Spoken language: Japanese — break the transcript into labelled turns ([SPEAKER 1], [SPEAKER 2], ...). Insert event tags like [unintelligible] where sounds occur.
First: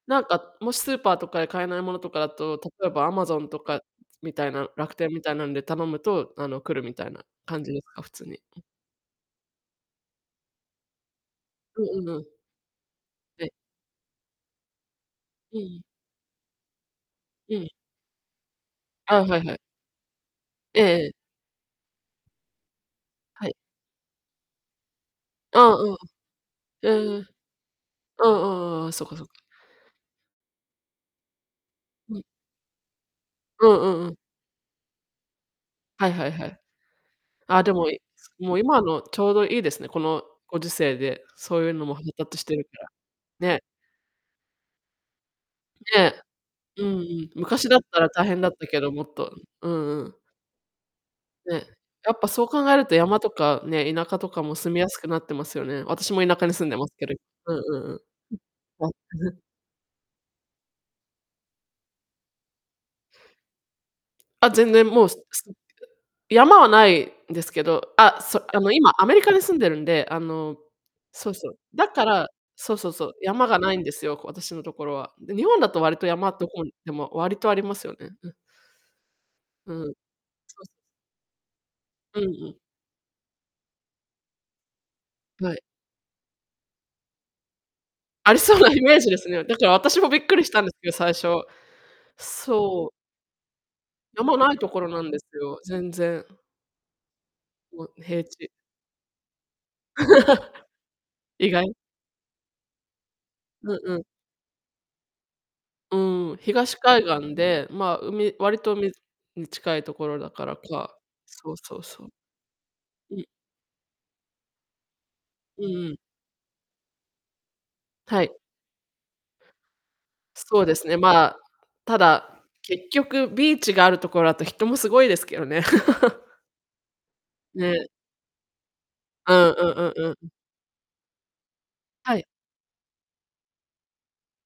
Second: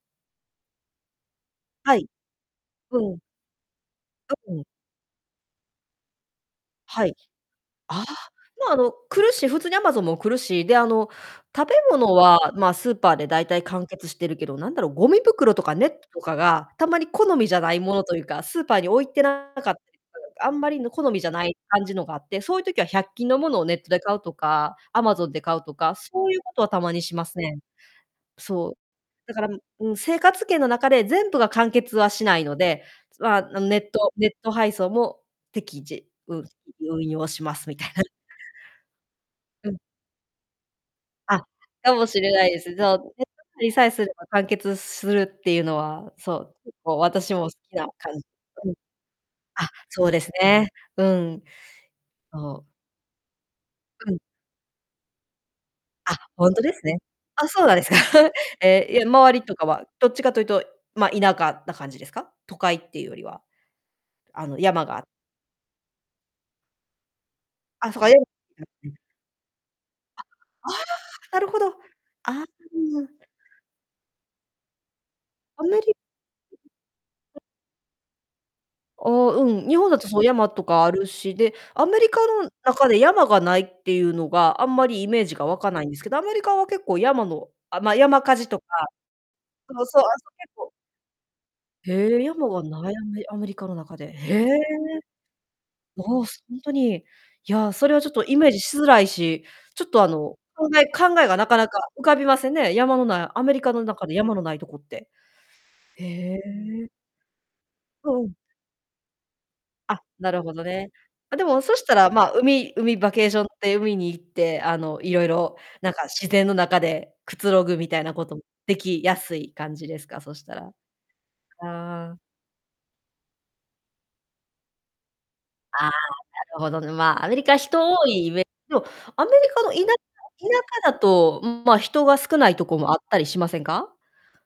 [SPEAKER 1] なんか、もしスーパーとかで買えないも
[SPEAKER 2] は
[SPEAKER 1] の
[SPEAKER 2] い。
[SPEAKER 1] とかだと、例え
[SPEAKER 2] う
[SPEAKER 1] ば、
[SPEAKER 2] ん。
[SPEAKER 1] Amazon とかみ
[SPEAKER 2] あ、
[SPEAKER 1] たい
[SPEAKER 2] うん。
[SPEAKER 1] な、楽天みたいなので頼むと、あの、来るみ
[SPEAKER 2] は
[SPEAKER 1] たい
[SPEAKER 2] い。
[SPEAKER 1] な感じですか？
[SPEAKER 2] ああ、
[SPEAKER 1] 普通に。
[SPEAKER 2] ま、あの、来るし、普通に、Amazon も来るし、で、あの、食べ
[SPEAKER 1] うんうん
[SPEAKER 2] 物
[SPEAKER 1] うん。
[SPEAKER 2] は、ま、スーパーで
[SPEAKER 1] は
[SPEAKER 2] 大
[SPEAKER 1] い。
[SPEAKER 2] 体完結してるけど、なんだろう、ゴミ袋
[SPEAKER 1] うん
[SPEAKER 2] と
[SPEAKER 1] う
[SPEAKER 2] か
[SPEAKER 1] ん。
[SPEAKER 2] ネットとかが、たまに好みじ
[SPEAKER 1] う
[SPEAKER 2] ゃ
[SPEAKER 1] ん。
[SPEAKER 2] ないものとゆうか、スーパーに置い
[SPEAKER 1] ああ、
[SPEAKER 2] て
[SPEAKER 1] はい
[SPEAKER 2] な
[SPEAKER 1] はい。
[SPEAKER 2] かったりとか、なんか、あんまり、
[SPEAKER 1] え
[SPEAKER 2] あ
[SPEAKER 1] え
[SPEAKER 2] の、
[SPEAKER 1] え
[SPEAKER 2] 好
[SPEAKER 1] え。
[SPEAKER 2] みじゃない感じのがあって、そういう時は百均の
[SPEAKER 1] は
[SPEAKER 2] も
[SPEAKER 1] い。
[SPEAKER 2] のをネットで買うとか、Amazon で買
[SPEAKER 1] あ
[SPEAKER 2] う
[SPEAKER 1] あ
[SPEAKER 2] と
[SPEAKER 1] あ
[SPEAKER 2] か、
[SPEAKER 1] あ。
[SPEAKER 2] そうゆうことはた
[SPEAKER 1] へえ。
[SPEAKER 2] まにしますね。
[SPEAKER 1] う
[SPEAKER 2] そう。
[SPEAKER 1] んうんうん、そっかそっか。
[SPEAKER 2] だから、ん、うん、生活圏の中で全部が完結は
[SPEAKER 1] うん。
[SPEAKER 2] しないので、まあ、あ、
[SPEAKER 1] う
[SPEAKER 2] ん、ネ
[SPEAKER 1] んう
[SPEAKER 2] ッ
[SPEAKER 1] んう
[SPEAKER 2] ト
[SPEAKER 1] ん。
[SPEAKER 2] ネット配送も、適
[SPEAKER 1] は
[SPEAKER 2] 時、
[SPEAKER 1] いはい
[SPEAKER 2] うん、
[SPEAKER 1] はい。
[SPEAKER 2] 運用しま
[SPEAKER 1] あ、
[SPEAKER 2] す
[SPEAKER 1] で
[SPEAKER 2] みた
[SPEAKER 1] も、
[SPEAKER 2] い
[SPEAKER 1] い
[SPEAKER 2] な。
[SPEAKER 1] もう、今のちょうどいい
[SPEAKER 2] う
[SPEAKER 1] で
[SPEAKER 2] ん。
[SPEAKER 1] すね、このご時世で、
[SPEAKER 2] あ、
[SPEAKER 1] そういうのも
[SPEAKER 2] か
[SPEAKER 1] 配
[SPEAKER 2] もしれ
[SPEAKER 1] 達し
[SPEAKER 2] ない
[SPEAKER 1] て
[SPEAKER 2] で
[SPEAKER 1] るか
[SPEAKER 2] す。そう、ネット
[SPEAKER 1] ら、ね。
[SPEAKER 2] ありさえすれば完結するってゆうのは、
[SPEAKER 1] ね、
[SPEAKER 2] そう、結
[SPEAKER 1] う
[SPEAKER 2] 構、
[SPEAKER 1] んうん、
[SPEAKER 2] 私も好
[SPEAKER 1] 昔
[SPEAKER 2] き
[SPEAKER 1] だっ
[SPEAKER 2] な
[SPEAKER 1] たら
[SPEAKER 2] 感じ。
[SPEAKER 1] 大変だった
[SPEAKER 2] うん。
[SPEAKER 1] けど、もっと、う
[SPEAKER 2] あ、
[SPEAKER 1] んう
[SPEAKER 2] そう
[SPEAKER 1] ん。
[SPEAKER 2] ですね、うん。
[SPEAKER 1] ね、やっぱそう
[SPEAKER 2] そ
[SPEAKER 1] 考
[SPEAKER 2] う。
[SPEAKER 1] えると山とかね、田
[SPEAKER 2] う
[SPEAKER 1] 舎
[SPEAKER 2] ん。
[SPEAKER 1] とかも住みやすくなってますよね。私
[SPEAKER 2] あ、
[SPEAKER 1] も田舎
[SPEAKER 2] ほ
[SPEAKER 1] に
[SPEAKER 2] んと
[SPEAKER 1] 住ん
[SPEAKER 2] で
[SPEAKER 1] で
[SPEAKER 2] す
[SPEAKER 1] ます
[SPEAKER 2] ね。
[SPEAKER 1] けど。
[SPEAKER 2] あ、
[SPEAKER 1] うん
[SPEAKER 2] そうなんで
[SPEAKER 1] う
[SPEAKER 2] すか。
[SPEAKER 1] んうん。
[SPEAKER 2] [chuckles] え
[SPEAKER 1] わ
[SPEAKER 2] え、いや周り
[SPEAKER 1] [chuckles]
[SPEAKER 2] とかは、どっちかというと、ま、田舎な感じですか？都会っていうよりは。あ
[SPEAKER 1] あ、
[SPEAKER 2] の、
[SPEAKER 1] 全
[SPEAKER 2] 山
[SPEAKER 1] 然
[SPEAKER 2] が、
[SPEAKER 1] も
[SPEAKER 2] あ
[SPEAKER 1] う、すすんてか、山はないんですけど、
[SPEAKER 2] あ、そか、え
[SPEAKER 1] あ、
[SPEAKER 2] ん
[SPEAKER 1] そあの、今、
[SPEAKER 2] [unintelligible]
[SPEAKER 1] アメリカに住んでるんで、あ
[SPEAKER 2] あ、
[SPEAKER 1] の
[SPEAKER 2] ああ！
[SPEAKER 1] そう
[SPEAKER 2] なる
[SPEAKER 1] そう、
[SPEAKER 2] ほど。
[SPEAKER 1] だから
[SPEAKER 2] あ、
[SPEAKER 1] そうそう
[SPEAKER 2] う
[SPEAKER 1] そ
[SPEAKER 2] ん。
[SPEAKER 1] う。山がないんですよ、こ私のところは。で、日本
[SPEAKER 2] ア
[SPEAKER 1] だ
[SPEAKER 2] メ
[SPEAKER 1] と、わ
[SPEAKER 2] リ
[SPEAKER 1] りと、山、どこにでもわり
[SPEAKER 2] [unintelligible]
[SPEAKER 1] とありますよね、うん。
[SPEAKER 2] ああ、うん、
[SPEAKER 1] う
[SPEAKER 2] 日本
[SPEAKER 1] ん。
[SPEAKER 2] だと、そう、山と
[SPEAKER 1] そ。
[SPEAKER 2] かあるし、で、アメリ
[SPEAKER 1] うん
[SPEAKER 2] カ
[SPEAKER 1] う
[SPEAKER 2] の
[SPEAKER 1] ん。
[SPEAKER 2] 中で山がないってゆうのが、あんまりイメージが
[SPEAKER 1] は
[SPEAKER 2] 湧
[SPEAKER 1] い。
[SPEAKER 2] かないんですけど、アメリカは結構山のあ、まあ、山
[SPEAKER 1] あ
[SPEAKER 2] 火
[SPEAKER 1] り
[SPEAKER 2] 事
[SPEAKER 1] そう
[SPEAKER 2] とか
[SPEAKER 1] なイメージですね。だから
[SPEAKER 2] そうそ
[SPEAKER 1] 私
[SPEAKER 2] う、あ、
[SPEAKER 1] もびっ
[SPEAKER 2] そ、
[SPEAKER 1] くりし
[SPEAKER 2] 結
[SPEAKER 1] たん
[SPEAKER 2] 構
[SPEAKER 1] ですけど、最初。
[SPEAKER 2] へえ、山が
[SPEAKER 1] そ
[SPEAKER 2] な
[SPEAKER 1] う。
[SPEAKER 2] いやんめアメリカの中で。
[SPEAKER 1] 山
[SPEAKER 2] へえ、
[SPEAKER 1] ないところなんですよ、全
[SPEAKER 2] まあ、
[SPEAKER 1] 然。
[SPEAKER 2] すほんとに。いや、
[SPEAKER 1] も
[SPEAKER 2] それ
[SPEAKER 1] う、
[SPEAKER 2] はちょっと
[SPEAKER 1] 平
[SPEAKER 2] イ
[SPEAKER 1] 地。
[SPEAKER 2] メージしづらいし、ちょっと、あの、
[SPEAKER 1] [laughs]
[SPEAKER 2] 考え考えがな
[SPEAKER 1] 意
[SPEAKER 2] かな
[SPEAKER 1] 外。
[SPEAKER 2] か浮かびませんね、山の無いアメリ
[SPEAKER 1] う
[SPEAKER 2] カ
[SPEAKER 1] ん
[SPEAKER 2] の
[SPEAKER 1] うん。
[SPEAKER 2] 中で山の無いとこって。
[SPEAKER 1] う
[SPEAKER 2] へ
[SPEAKER 1] ーん、東
[SPEAKER 2] え。
[SPEAKER 1] 海岸で、まあ、
[SPEAKER 2] うん。
[SPEAKER 1] 海わりと海に近いと
[SPEAKER 2] あ、
[SPEAKER 1] ころだ
[SPEAKER 2] なる
[SPEAKER 1] か
[SPEAKER 2] ほ
[SPEAKER 1] ら
[SPEAKER 2] どね。
[SPEAKER 1] か
[SPEAKER 2] あ、で
[SPEAKER 1] そう
[SPEAKER 2] もそ
[SPEAKER 1] そう
[SPEAKER 2] した
[SPEAKER 1] そう。
[SPEAKER 2] ら、まあ、海海、バ
[SPEAKER 1] うん。
[SPEAKER 2] ケーションって海に行って、あの、いろいろ
[SPEAKER 1] うんう
[SPEAKER 2] なん
[SPEAKER 1] ん。
[SPEAKER 2] か、自然の中でくつろぐみたいな
[SPEAKER 1] は
[SPEAKER 2] こ
[SPEAKER 1] い。
[SPEAKER 2] ともできやすい感じですか？そした
[SPEAKER 1] そう
[SPEAKER 2] ら。
[SPEAKER 1] ですね、まあ、た
[SPEAKER 2] ああ。
[SPEAKER 1] だ、結局、ビーチがあるところだと人もすごいですけどね。
[SPEAKER 2] ああ、な
[SPEAKER 1] [laughs]
[SPEAKER 2] るほど、ん、まあ、アメリカ、人
[SPEAKER 1] ね。
[SPEAKER 2] 多いイメでも、アメ
[SPEAKER 1] うん
[SPEAKER 2] リ
[SPEAKER 1] う
[SPEAKER 2] カの田舎
[SPEAKER 1] んうんうん。
[SPEAKER 2] 田舎だと、うん、ま、人
[SPEAKER 1] は
[SPEAKER 2] が
[SPEAKER 1] い。
[SPEAKER 2] 少ないとこもあったりしませんか？